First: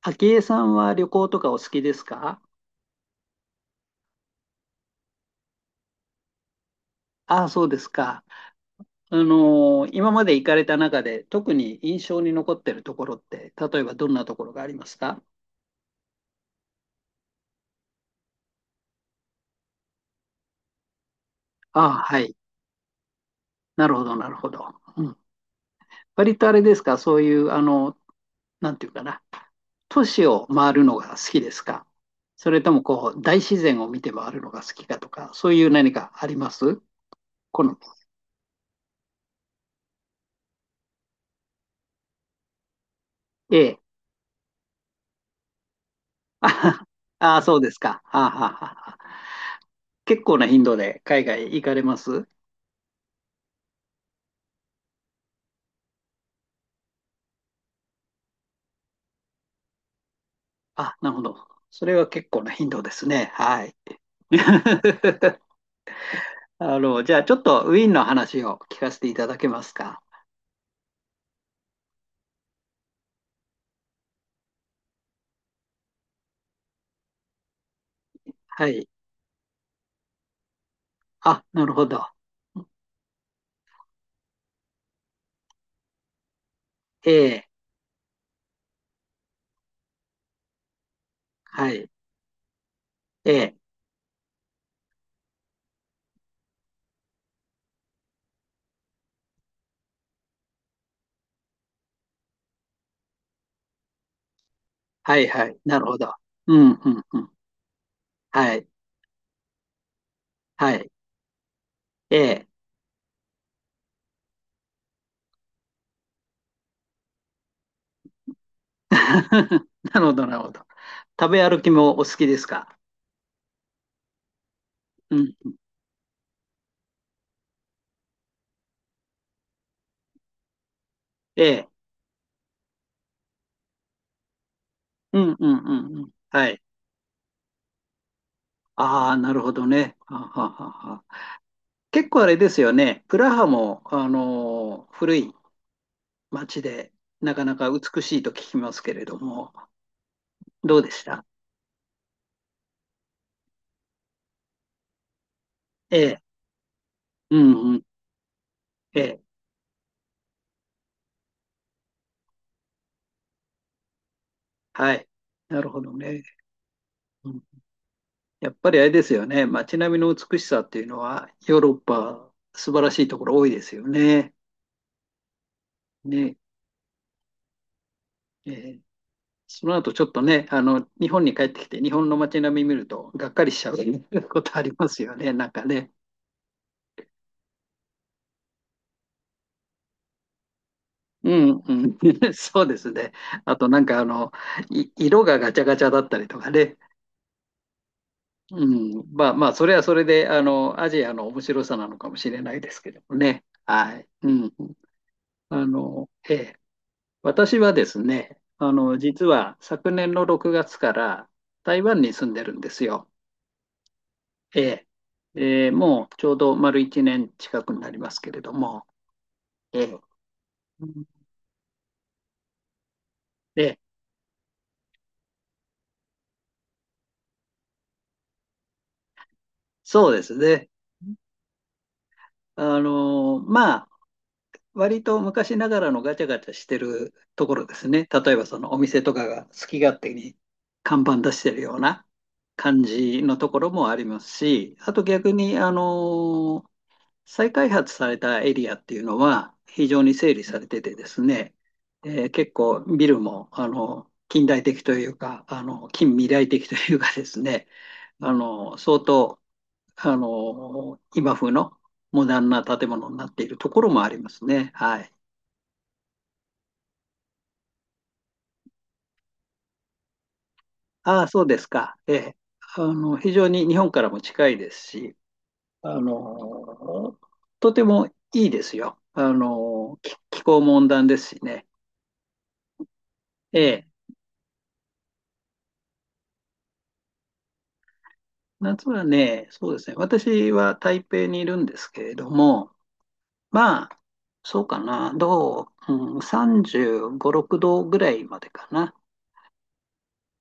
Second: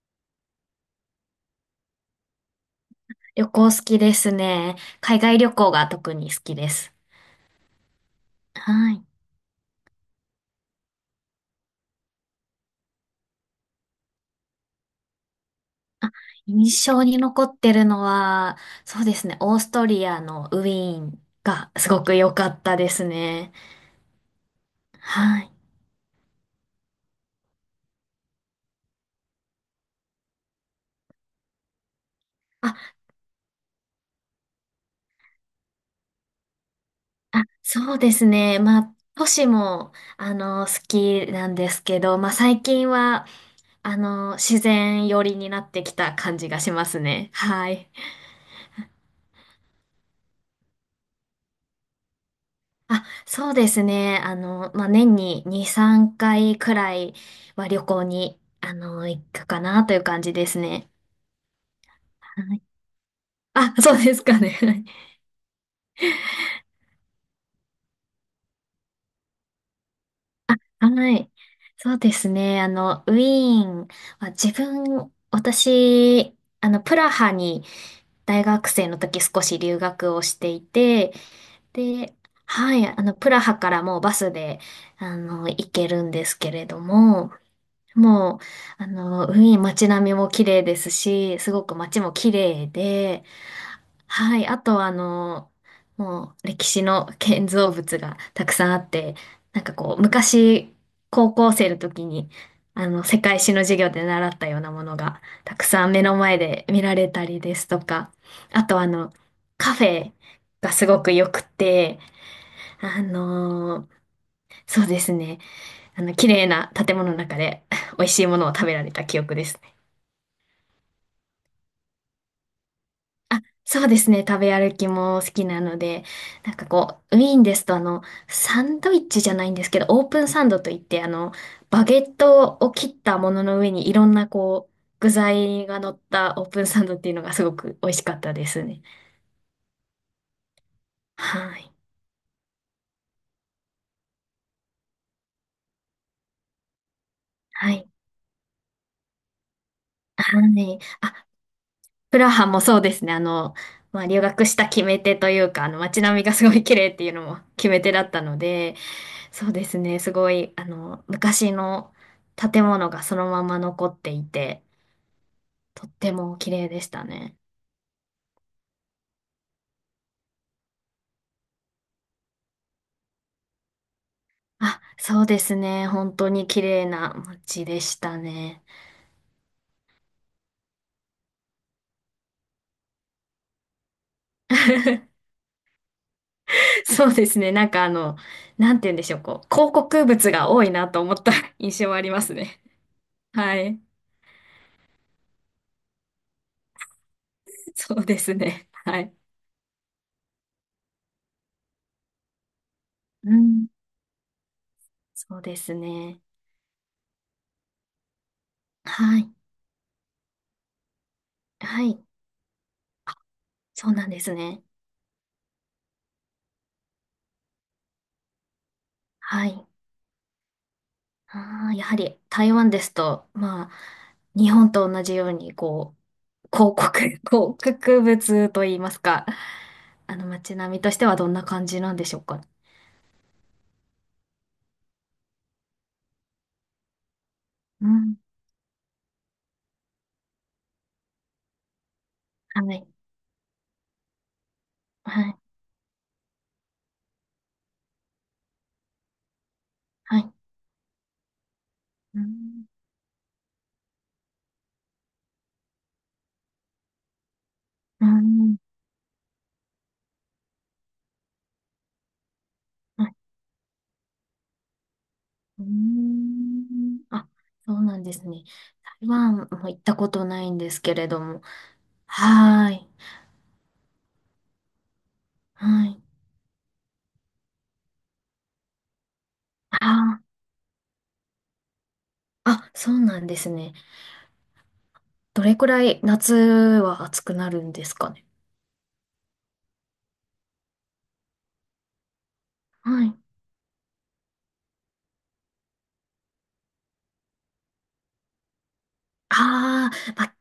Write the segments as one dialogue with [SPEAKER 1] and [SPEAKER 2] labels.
[SPEAKER 1] 昭恵さんは旅行とかお好きですか？
[SPEAKER 2] 旅行好きですね。海外旅行が特に好きです。
[SPEAKER 1] ああ、そうですか。
[SPEAKER 2] はい。
[SPEAKER 1] 今まで行かれた中で特に印象に残ってるところって、例えばどんなところがありますか？
[SPEAKER 2] 印象に残ってるのは、そうですね、オーストリアのウィーンが
[SPEAKER 1] あ
[SPEAKER 2] す
[SPEAKER 1] あ、
[SPEAKER 2] ごく
[SPEAKER 1] は
[SPEAKER 2] 良
[SPEAKER 1] い。
[SPEAKER 2] かったですね。
[SPEAKER 1] なるほど、なるほど。うん。
[SPEAKER 2] はい。
[SPEAKER 1] 割とあれですか、そういう、なんていうかな、都市を回るのが好きですか？それとも
[SPEAKER 2] あ、
[SPEAKER 1] こう、大自然を見て回るのが好きかとか、そういう何かあります？
[SPEAKER 2] あ、
[SPEAKER 1] 好み。
[SPEAKER 2] そうですね。まあ、都市も、好きなんですけど、まあ、最近は、
[SPEAKER 1] ええ。
[SPEAKER 2] 自然寄りになってきた感じ
[SPEAKER 1] あ
[SPEAKER 2] が
[SPEAKER 1] は
[SPEAKER 2] しま
[SPEAKER 1] はあ
[SPEAKER 2] すね。
[SPEAKER 1] あ、そう
[SPEAKER 2] は
[SPEAKER 1] です
[SPEAKER 2] い。
[SPEAKER 1] か。はあはあはあはあ。結構な頻度で海外行かれます？
[SPEAKER 2] あ、そうですね。まあ、年に2、3回くらいは旅行に、行くかなという感じですね。
[SPEAKER 1] あ、なるほど。それは結構な
[SPEAKER 2] はい。
[SPEAKER 1] 頻度ですね。は
[SPEAKER 2] あ、
[SPEAKER 1] い。
[SPEAKER 2] そうですかね。
[SPEAKER 1] じゃあちょっとウィーンの話を聞かせていただけますか。
[SPEAKER 2] はい。はい。そうですね。ウィーンは私、プラハに大
[SPEAKER 1] は
[SPEAKER 2] 学生
[SPEAKER 1] い。
[SPEAKER 2] の時少し留学をしていて、
[SPEAKER 1] あ、なるほど。
[SPEAKER 2] で、はい、プラハからもうバスで、行けるんですけれど
[SPEAKER 1] え
[SPEAKER 2] も、
[SPEAKER 1] え、
[SPEAKER 2] もう、ウィーン街並みも綺麗ですし、すご
[SPEAKER 1] は
[SPEAKER 2] く
[SPEAKER 1] い。
[SPEAKER 2] 街も綺麗で、
[SPEAKER 1] ええ、
[SPEAKER 2] はい、あとはもう歴史の建造物がたくさんあって、なんかこう、昔、高校生の時に、世界史の授業で習ったようなもの
[SPEAKER 1] は
[SPEAKER 2] が、
[SPEAKER 1] い、は
[SPEAKER 2] た
[SPEAKER 1] い。
[SPEAKER 2] く
[SPEAKER 1] なる
[SPEAKER 2] さん
[SPEAKER 1] ほ
[SPEAKER 2] 目
[SPEAKER 1] ど。
[SPEAKER 2] の前
[SPEAKER 1] う
[SPEAKER 2] で
[SPEAKER 1] ん、
[SPEAKER 2] 見
[SPEAKER 1] う
[SPEAKER 2] ら
[SPEAKER 1] ん、
[SPEAKER 2] れ
[SPEAKER 1] う
[SPEAKER 2] た
[SPEAKER 1] ん。
[SPEAKER 2] りですとか、
[SPEAKER 1] は
[SPEAKER 2] あ
[SPEAKER 1] い、
[SPEAKER 2] とカフェが
[SPEAKER 1] は
[SPEAKER 2] す
[SPEAKER 1] い。
[SPEAKER 2] ごく良くて、
[SPEAKER 1] ええ。
[SPEAKER 2] あの、そうですね、綺麗な建物の中で、美味しいものを食べられた記憶です。
[SPEAKER 1] なるほど、なるほど。食べ歩きもお好きですか。
[SPEAKER 2] あ、そうですね。食べ歩き
[SPEAKER 1] う
[SPEAKER 2] も好
[SPEAKER 1] ん。
[SPEAKER 2] きなので、なんかこう、ウィーンですとサンドイッチじゃないんですけど、オープンサンドといって、
[SPEAKER 1] ええ。
[SPEAKER 2] バゲットを切ったものの上にいろんなこう、具
[SPEAKER 1] うん、うん、
[SPEAKER 2] 材が
[SPEAKER 1] う
[SPEAKER 2] 乗
[SPEAKER 1] ん。
[SPEAKER 2] っ
[SPEAKER 1] うん、
[SPEAKER 2] たオ
[SPEAKER 1] は
[SPEAKER 2] ー
[SPEAKER 1] い。
[SPEAKER 2] プンサンドっていうのがすごく美味しかったですね。
[SPEAKER 1] ああ、なるほどね。はははは。
[SPEAKER 2] はい。
[SPEAKER 1] 結構あれですよね。プラハも、あのー古い街で、なかなか
[SPEAKER 2] はい。
[SPEAKER 1] 美しいと聞きますけれども、
[SPEAKER 2] は
[SPEAKER 1] ど
[SPEAKER 2] い。
[SPEAKER 1] うでした？
[SPEAKER 2] あ、プラハもそうですね。まあ、留学した決め手というか、
[SPEAKER 1] え
[SPEAKER 2] 街並
[SPEAKER 1] え、
[SPEAKER 2] みがすごい綺麗っていうの
[SPEAKER 1] う
[SPEAKER 2] も決
[SPEAKER 1] んう
[SPEAKER 2] め
[SPEAKER 1] ん、
[SPEAKER 2] 手だったので、
[SPEAKER 1] ええ、
[SPEAKER 2] そうですね。すごい、昔の建物がそのまま残っていて、
[SPEAKER 1] はい。なるほ
[SPEAKER 2] とっ
[SPEAKER 1] ど
[SPEAKER 2] て
[SPEAKER 1] ね。
[SPEAKER 2] も綺麗でした
[SPEAKER 1] う
[SPEAKER 2] ね。
[SPEAKER 1] ん。やっぱりあれですよね。街並みの美しさっていうのは、ヨーロッパ、素晴らしいところ多いですよね。
[SPEAKER 2] あ、そうですね。本当
[SPEAKER 1] ね。
[SPEAKER 2] に綺麗な街でした
[SPEAKER 1] え
[SPEAKER 2] ね。
[SPEAKER 1] え。その後ちょっとね、日本に帰ってきて、日本の街並み見ると、がっかりしちゃう ことありますよね、なんかね。
[SPEAKER 2] そうですね。なんかなんて言うんでしょう。こう、広告物が多いなと思っ
[SPEAKER 1] う
[SPEAKER 2] た
[SPEAKER 1] ん
[SPEAKER 2] 印
[SPEAKER 1] う
[SPEAKER 2] 象は
[SPEAKER 1] ん、
[SPEAKER 2] ありま すね。
[SPEAKER 1] そうですね。あ
[SPEAKER 2] は
[SPEAKER 1] と
[SPEAKER 2] い。
[SPEAKER 1] い色がガチャガチャだったりとかね、
[SPEAKER 2] そうです
[SPEAKER 1] う
[SPEAKER 2] ね。は
[SPEAKER 1] ん、
[SPEAKER 2] い。
[SPEAKER 1] まあまあ、それはそれで、アジアの面白さなのかもしれないですけども
[SPEAKER 2] う
[SPEAKER 1] ね。
[SPEAKER 2] ん。
[SPEAKER 1] はい。うん。
[SPEAKER 2] そうですね。
[SPEAKER 1] ええ。私はですね、
[SPEAKER 2] は
[SPEAKER 1] 実
[SPEAKER 2] い。
[SPEAKER 1] は昨年の6月から
[SPEAKER 2] は
[SPEAKER 1] 台湾
[SPEAKER 2] い。
[SPEAKER 1] に住んでるんですよ。
[SPEAKER 2] そうなんです
[SPEAKER 1] え
[SPEAKER 2] ね。
[SPEAKER 1] え。えーもうちょうど丸1年近くになりますけれども。
[SPEAKER 2] はい。
[SPEAKER 1] ええ。うん。
[SPEAKER 2] ああ、やはり台湾ですと、
[SPEAKER 1] え
[SPEAKER 2] ま
[SPEAKER 1] え、
[SPEAKER 2] あ、日本と同じように、こう、広告物といいますか、
[SPEAKER 1] そう
[SPEAKER 2] あ
[SPEAKER 1] で
[SPEAKER 2] の
[SPEAKER 1] す
[SPEAKER 2] 街
[SPEAKER 1] ね。
[SPEAKER 2] 並みとしてはどんな感じなんでしょうか。
[SPEAKER 1] あの、ま割と昔ながらのガチャガチャしてるところです
[SPEAKER 2] う
[SPEAKER 1] ね。
[SPEAKER 2] ん、
[SPEAKER 1] 例えばそのお店とかが好き勝手に看板出してるような
[SPEAKER 2] は
[SPEAKER 1] 感
[SPEAKER 2] い、
[SPEAKER 1] じのところもありますし、あと
[SPEAKER 2] は
[SPEAKER 1] 逆
[SPEAKER 2] い、
[SPEAKER 1] に、あのー再開発されたエリアっていうのは非常に
[SPEAKER 2] は
[SPEAKER 1] 整
[SPEAKER 2] い。
[SPEAKER 1] 理されててですね、
[SPEAKER 2] う
[SPEAKER 1] えー結
[SPEAKER 2] ん、
[SPEAKER 1] 構ビルも、近代的というか、近未来的というかですね、
[SPEAKER 2] う
[SPEAKER 1] あ
[SPEAKER 2] ん、
[SPEAKER 1] の、相当、あの、今風のモダンな建
[SPEAKER 2] は
[SPEAKER 1] 物
[SPEAKER 2] い。
[SPEAKER 1] になっているところもありますね。はい。
[SPEAKER 2] うん、あ、そうなんですね。台湾も行ったことないんですけれど
[SPEAKER 1] ああ、そ
[SPEAKER 2] も。
[SPEAKER 1] うですか。ええ。
[SPEAKER 2] はーい、
[SPEAKER 1] 非常に日本からも近いですし、
[SPEAKER 2] は
[SPEAKER 1] あ
[SPEAKER 2] い。
[SPEAKER 1] の、とてもいいですよ。
[SPEAKER 2] あー、
[SPEAKER 1] 気候も温暖ですしね。
[SPEAKER 2] あ、そうなんです
[SPEAKER 1] え
[SPEAKER 2] ね。
[SPEAKER 1] え。
[SPEAKER 2] どれくらい夏は暑くなるんですかね。
[SPEAKER 1] 夏はね、そうですね。私は台北にいるんですけれども、
[SPEAKER 2] はい。
[SPEAKER 1] まあ、そうかな。どう、うん、35、6度ぐらいまでかな。
[SPEAKER 2] ああ、まあ、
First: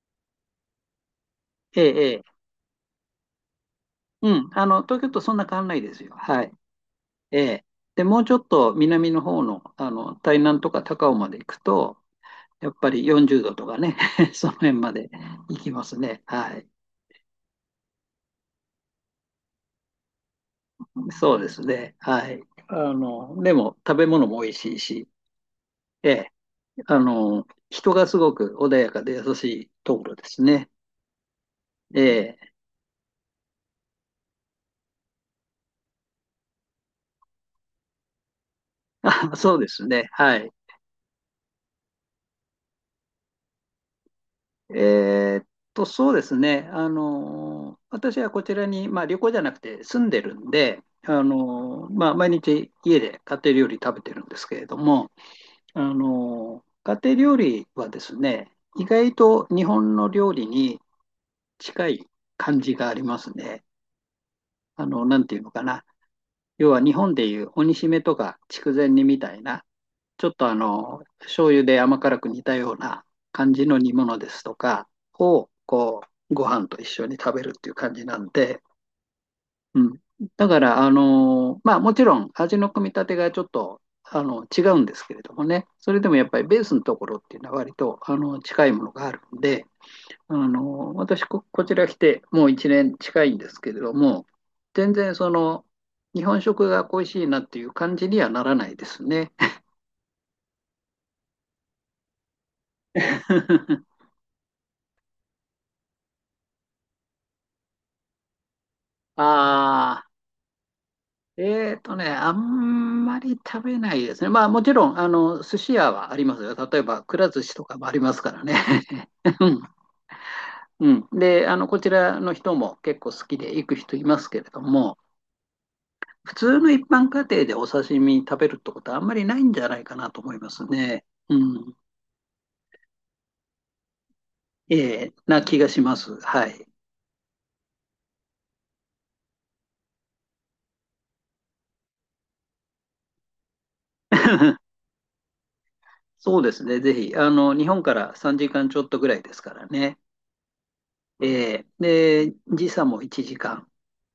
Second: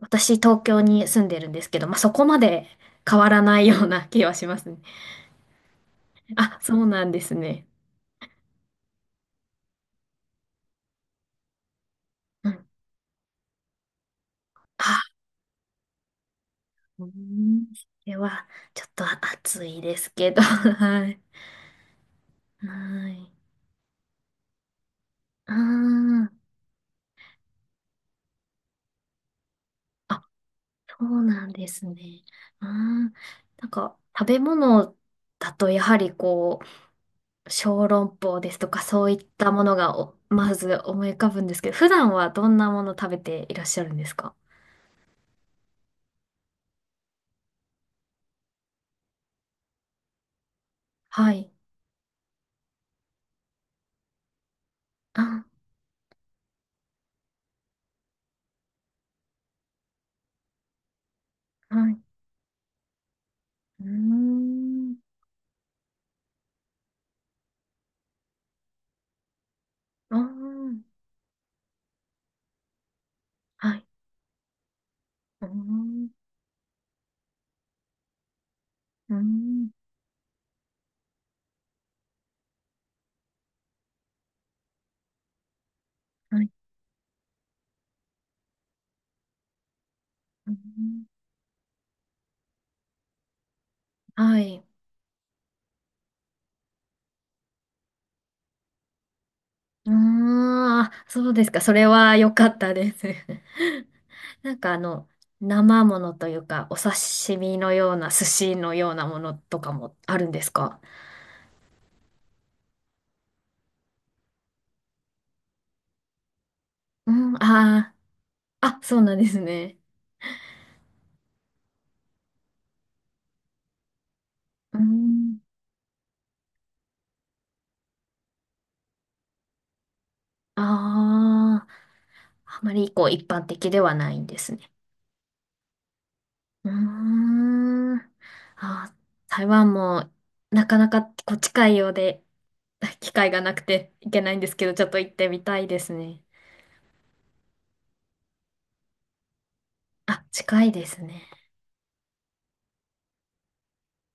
[SPEAKER 2] 私東京に住んでるんですけ
[SPEAKER 1] ええ、
[SPEAKER 2] ど、まあ、そ
[SPEAKER 1] ええ。
[SPEAKER 2] こまで変わらないような 気
[SPEAKER 1] う
[SPEAKER 2] はし
[SPEAKER 1] ん。
[SPEAKER 2] ますね。
[SPEAKER 1] 東京とそんな変わんないですよ。はい。
[SPEAKER 2] あ、そうなんです
[SPEAKER 1] ええ。
[SPEAKER 2] ね。
[SPEAKER 1] で、もうちょっと南の方の、台南とか高雄まで行くと、
[SPEAKER 2] うん。
[SPEAKER 1] やっぱり40度とかね、その辺まで
[SPEAKER 2] あ、
[SPEAKER 1] 行きますね。はい。
[SPEAKER 2] うん。それは、ちょっと暑いですけど、はい。
[SPEAKER 1] そうですね。はい。
[SPEAKER 2] はい。
[SPEAKER 1] でも食べ物も美味しいし、え
[SPEAKER 2] あ
[SPEAKER 1] え。人がすごく穏やかで優しいところ
[SPEAKER 2] あ、
[SPEAKER 1] で
[SPEAKER 2] あ、
[SPEAKER 1] すね。
[SPEAKER 2] そうなんですね。
[SPEAKER 1] ええ。
[SPEAKER 2] ああ、なんか、食べ物だとやはりこう、小籠包ですとかそういっ
[SPEAKER 1] あ、
[SPEAKER 2] た
[SPEAKER 1] そう
[SPEAKER 2] も
[SPEAKER 1] で
[SPEAKER 2] の
[SPEAKER 1] す
[SPEAKER 2] が
[SPEAKER 1] ね。
[SPEAKER 2] お
[SPEAKER 1] はい。
[SPEAKER 2] まず思い浮かぶんですけど、普段はどんなもの食べていらっしゃるんですか？
[SPEAKER 1] えーっそうですね。私はこちらに、まあ旅行じゃなくて住んでるんで、
[SPEAKER 2] はい。
[SPEAKER 1] まあ毎日家で家庭料理食べてるんですけれども、
[SPEAKER 2] あ、
[SPEAKER 1] 家庭料理はですね、意外と日本の料理に近
[SPEAKER 2] はい。
[SPEAKER 1] い感じがありますね。
[SPEAKER 2] うー
[SPEAKER 1] あ
[SPEAKER 2] ん。
[SPEAKER 1] の、なんていうのかな。要は日本でいう鬼しめとか筑前煮みたいな、
[SPEAKER 2] あ
[SPEAKER 1] ちょっとあ
[SPEAKER 2] ー、
[SPEAKER 1] の、醤油で甘辛く煮たような感じ
[SPEAKER 2] は
[SPEAKER 1] の
[SPEAKER 2] い。
[SPEAKER 1] 煮物ですとか
[SPEAKER 2] うー
[SPEAKER 1] を、こ
[SPEAKER 2] ん。
[SPEAKER 1] う、ご飯と一緒に食べるっていう感じなんで、
[SPEAKER 2] うーん。
[SPEAKER 1] うん。だから、あのーまあもちろん味の組み立てがちょっと、違うんですけれどもね、それでもやっぱ
[SPEAKER 2] は
[SPEAKER 1] り
[SPEAKER 2] い。
[SPEAKER 1] ベースのところっていうのは割と、近いものがあるんで、あ
[SPEAKER 2] うー
[SPEAKER 1] のー
[SPEAKER 2] ん。
[SPEAKER 1] 私こ、こちら来てもう1年近いんですけれども、
[SPEAKER 2] はい。
[SPEAKER 1] 全然その、日本食が恋しいなっていう感じにはならないですね。
[SPEAKER 2] ああ、そうですか。それは良かったです。なんか生ものというか、お刺身のような、寿司のようなものとかも
[SPEAKER 1] ああ、
[SPEAKER 2] あるんですか？
[SPEAKER 1] あんまり食べないですね。まあもちろん、寿司屋はありますよ。例えば、
[SPEAKER 2] う
[SPEAKER 1] くら
[SPEAKER 2] ん、
[SPEAKER 1] 寿司とかもあ
[SPEAKER 2] あ
[SPEAKER 1] りますからね。
[SPEAKER 2] あ、あ、そうなんですね。
[SPEAKER 1] うん、でこちらの人も結構好きで行く人いますけれど
[SPEAKER 2] う
[SPEAKER 1] も、
[SPEAKER 2] ん。
[SPEAKER 1] 普通の一般家庭でお刺身食べるってことはあんまりないんじゃないかなと思いま
[SPEAKER 2] あ
[SPEAKER 1] すね。う
[SPEAKER 2] あ、
[SPEAKER 1] ん、
[SPEAKER 2] あまりこう一般的ではないんですね。
[SPEAKER 1] えーな気がします。はい。
[SPEAKER 2] うーん。あ、台湾もなかなかこう近いようで、機会がなくて行けないんですけど、ちょっと行ってみたいですね。
[SPEAKER 1] そうですね、ぜひ、日本から3時間ちょっとぐらいですからね。
[SPEAKER 2] あ、近いですね。
[SPEAKER 1] えーで、時差も1時間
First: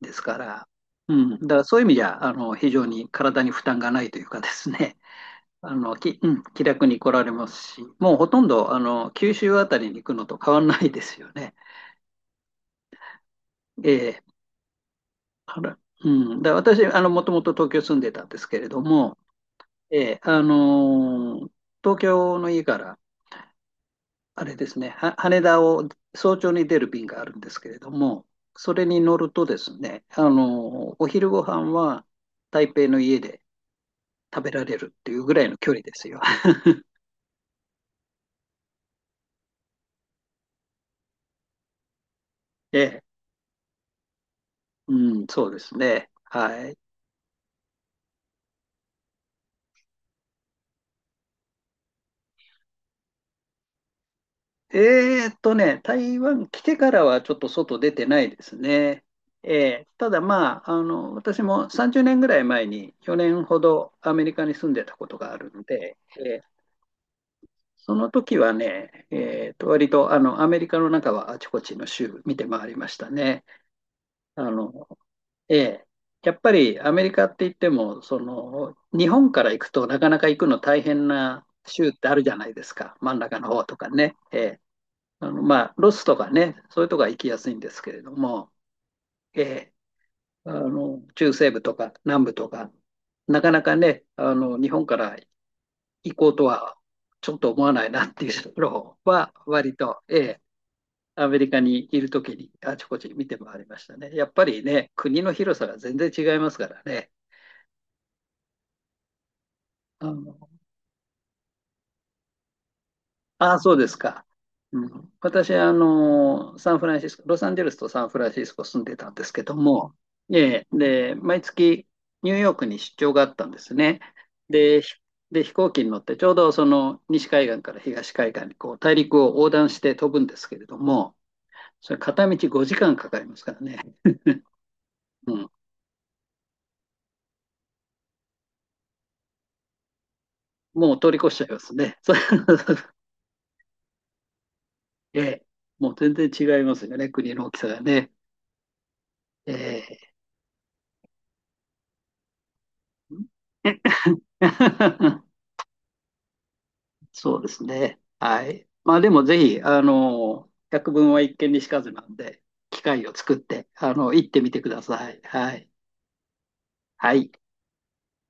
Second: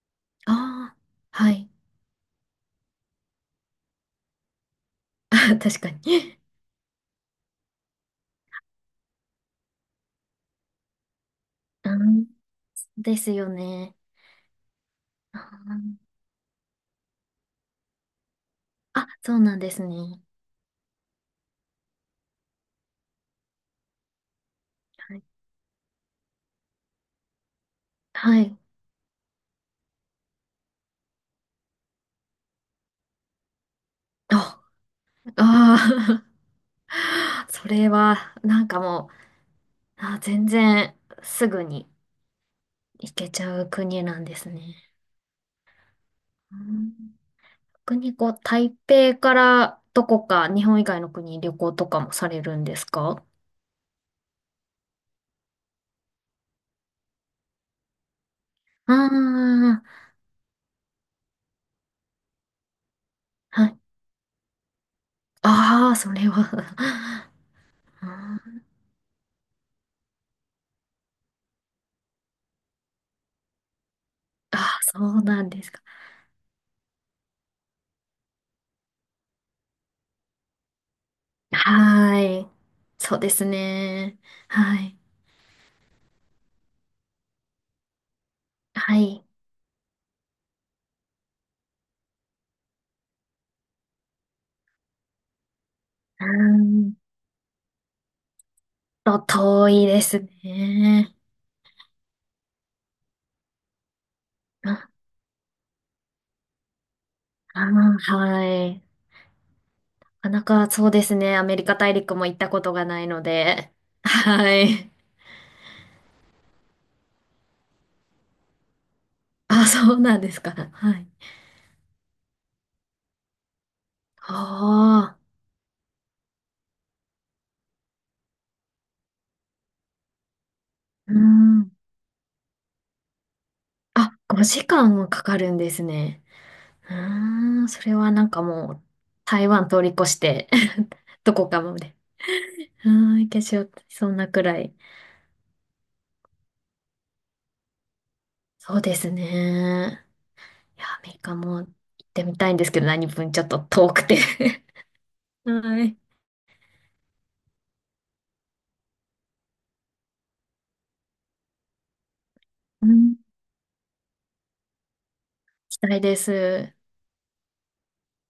[SPEAKER 1] ですか
[SPEAKER 2] あ
[SPEAKER 1] ら、
[SPEAKER 2] あ、
[SPEAKER 1] うん、だ
[SPEAKER 2] は
[SPEAKER 1] から
[SPEAKER 2] い。
[SPEAKER 1] そういう意味じゃ、非常に体に負担がないというかですね。
[SPEAKER 2] あ、確か
[SPEAKER 1] う
[SPEAKER 2] に。
[SPEAKER 1] ん、気楽に来られますし、もうほとんど、九州あたりに行くのと変わらないですよね。
[SPEAKER 2] うん、ですよ
[SPEAKER 1] え
[SPEAKER 2] ね。
[SPEAKER 1] え、
[SPEAKER 2] あ
[SPEAKER 1] あら、
[SPEAKER 2] ー、
[SPEAKER 1] うん。だ私、もともと東京住んでたんですけれど
[SPEAKER 2] あ、
[SPEAKER 1] も、
[SPEAKER 2] そうなんです
[SPEAKER 1] ええ、
[SPEAKER 2] ね。
[SPEAKER 1] あのー東京の家から、あれですね、は
[SPEAKER 2] はい。
[SPEAKER 1] 羽田を早朝に出る便があるんですけれども、
[SPEAKER 2] はい。
[SPEAKER 1] それに乗るとですね、あのーお昼ご飯は台北の家で食べ
[SPEAKER 2] あ、
[SPEAKER 1] られるっていうぐらいの距離ですよ。
[SPEAKER 2] あー それは、なんかもう、あ、全然すぐに
[SPEAKER 1] ええ、
[SPEAKER 2] 行けちゃう国なんですね。
[SPEAKER 1] うん、そうですね。
[SPEAKER 2] う
[SPEAKER 1] はい。
[SPEAKER 2] ん。逆にこう、台北からどこか日本以外の国に旅行とかもされるんですか？
[SPEAKER 1] 台湾来てからはちょっと外出てないです
[SPEAKER 2] あ
[SPEAKER 1] ね。
[SPEAKER 2] あ、
[SPEAKER 1] えーただまあ、私も30年ぐらい前に去年ほ
[SPEAKER 2] はい。
[SPEAKER 1] どアメリカに住んでたことがあるの
[SPEAKER 2] あ
[SPEAKER 1] で、
[SPEAKER 2] あ、それ
[SPEAKER 1] え
[SPEAKER 2] は
[SPEAKER 1] ー そ
[SPEAKER 2] うん。
[SPEAKER 1] の時
[SPEAKER 2] あ
[SPEAKER 1] はね、割とあのアメリカの中はあちこちの州見て回りましたね。あ
[SPEAKER 2] あ、
[SPEAKER 1] の、
[SPEAKER 2] そうなんです
[SPEAKER 1] え
[SPEAKER 2] か。
[SPEAKER 1] ーやっぱりアメリカって言っても、その、日本から行くとなかなか行くの大変な州って
[SPEAKER 2] は
[SPEAKER 1] あるじゃな
[SPEAKER 2] ーい。
[SPEAKER 1] いですか。真
[SPEAKER 2] そ
[SPEAKER 1] ん
[SPEAKER 2] うで
[SPEAKER 1] 中
[SPEAKER 2] す
[SPEAKER 1] の方とかね。
[SPEAKER 2] ね。
[SPEAKER 1] えー
[SPEAKER 2] はい。
[SPEAKER 1] まあ、ロスとかね、そういうとこは行きやすいんですけれども、
[SPEAKER 2] はい。
[SPEAKER 1] えー中西部とか南部とか、なかなかね、日本から行
[SPEAKER 2] うー
[SPEAKER 1] こうとは
[SPEAKER 2] ん
[SPEAKER 1] ちょっと思わないなっていうところ
[SPEAKER 2] と、
[SPEAKER 1] は、
[SPEAKER 2] 遠
[SPEAKER 1] 割
[SPEAKER 2] いで
[SPEAKER 1] と、
[SPEAKER 2] す
[SPEAKER 1] えー
[SPEAKER 2] ね。
[SPEAKER 1] アメリカにいるときにあちこち見て回りましたね。やっぱりね、
[SPEAKER 2] あ
[SPEAKER 1] 国の広さが全然違いますからね。
[SPEAKER 2] あー、はい。
[SPEAKER 1] あ
[SPEAKER 2] な
[SPEAKER 1] の
[SPEAKER 2] かなかそうですね。アメリカ大陸も行ったことがないの
[SPEAKER 1] ああ、
[SPEAKER 2] で。
[SPEAKER 1] そうですか。
[SPEAKER 2] は
[SPEAKER 1] う
[SPEAKER 2] い。
[SPEAKER 1] ん、私はあの、サンフランシスコ、ロサンゼルスとサンフランシスコ住んでたんですけど
[SPEAKER 2] あ、
[SPEAKER 1] も、
[SPEAKER 2] そうなんですか。
[SPEAKER 1] ええ、
[SPEAKER 2] はい。
[SPEAKER 1] で、毎月ニューヨークに出張があったんですね。で、ひ
[SPEAKER 2] ああ、
[SPEAKER 1] で、飛行機に乗ってちょうどその西海岸から東海岸にこう大陸を横断して飛ぶんですけれど
[SPEAKER 2] うー
[SPEAKER 1] も、
[SPEAKER 2] ん。
[SPEAKER 1] それ片道5時間かかりますからね。
[SPEAKER 2] あ、5時間もか
[SPEAKER 1] う
[SPEAKER 2] か
[SPEAKER 1] ん、
[SPEAKER 2] るんですね。うーん、それはなんかもう、台湾通り越して
[SPEAKER 1] もう通り越
[SPEAKER 2] ど
[SPEAKER 1] しちゃ
[SPEAKER 2] こ
[SPEAKER 1] いま
[SPEAKER 2] かま
[SPEAKER 1] す
[SPEAKER 2] で。
[SPEAKER 1] ね。そう
[SPEAKER 2] うー ん、行けしよう、そんなくらい。
[SPEAKER 1] ええ、もう全然違いますよね、国の大きさがね。
[SPEAKER 2] そうですね。
[SPEAKER 1] え
[SPEAKER 2] いや、アメリカも行ってみたいんですけど、何分ちょっと
[SPEAKER 1] え
[SPEAKER 2] 遠くて はい。
[SPEAKER 1] そうですね。はい。まあでもぜひ、百聞は一見にしかずなんで、機
[SPEAKER 2] う
[SPEAKER 1] 会を
[SPEAKER 2] ん、行
[SPEAKER 1] 作って、行ってみてください。はい。
[SPEAKER 2] きたいです。
[SPEAKER 1] はい。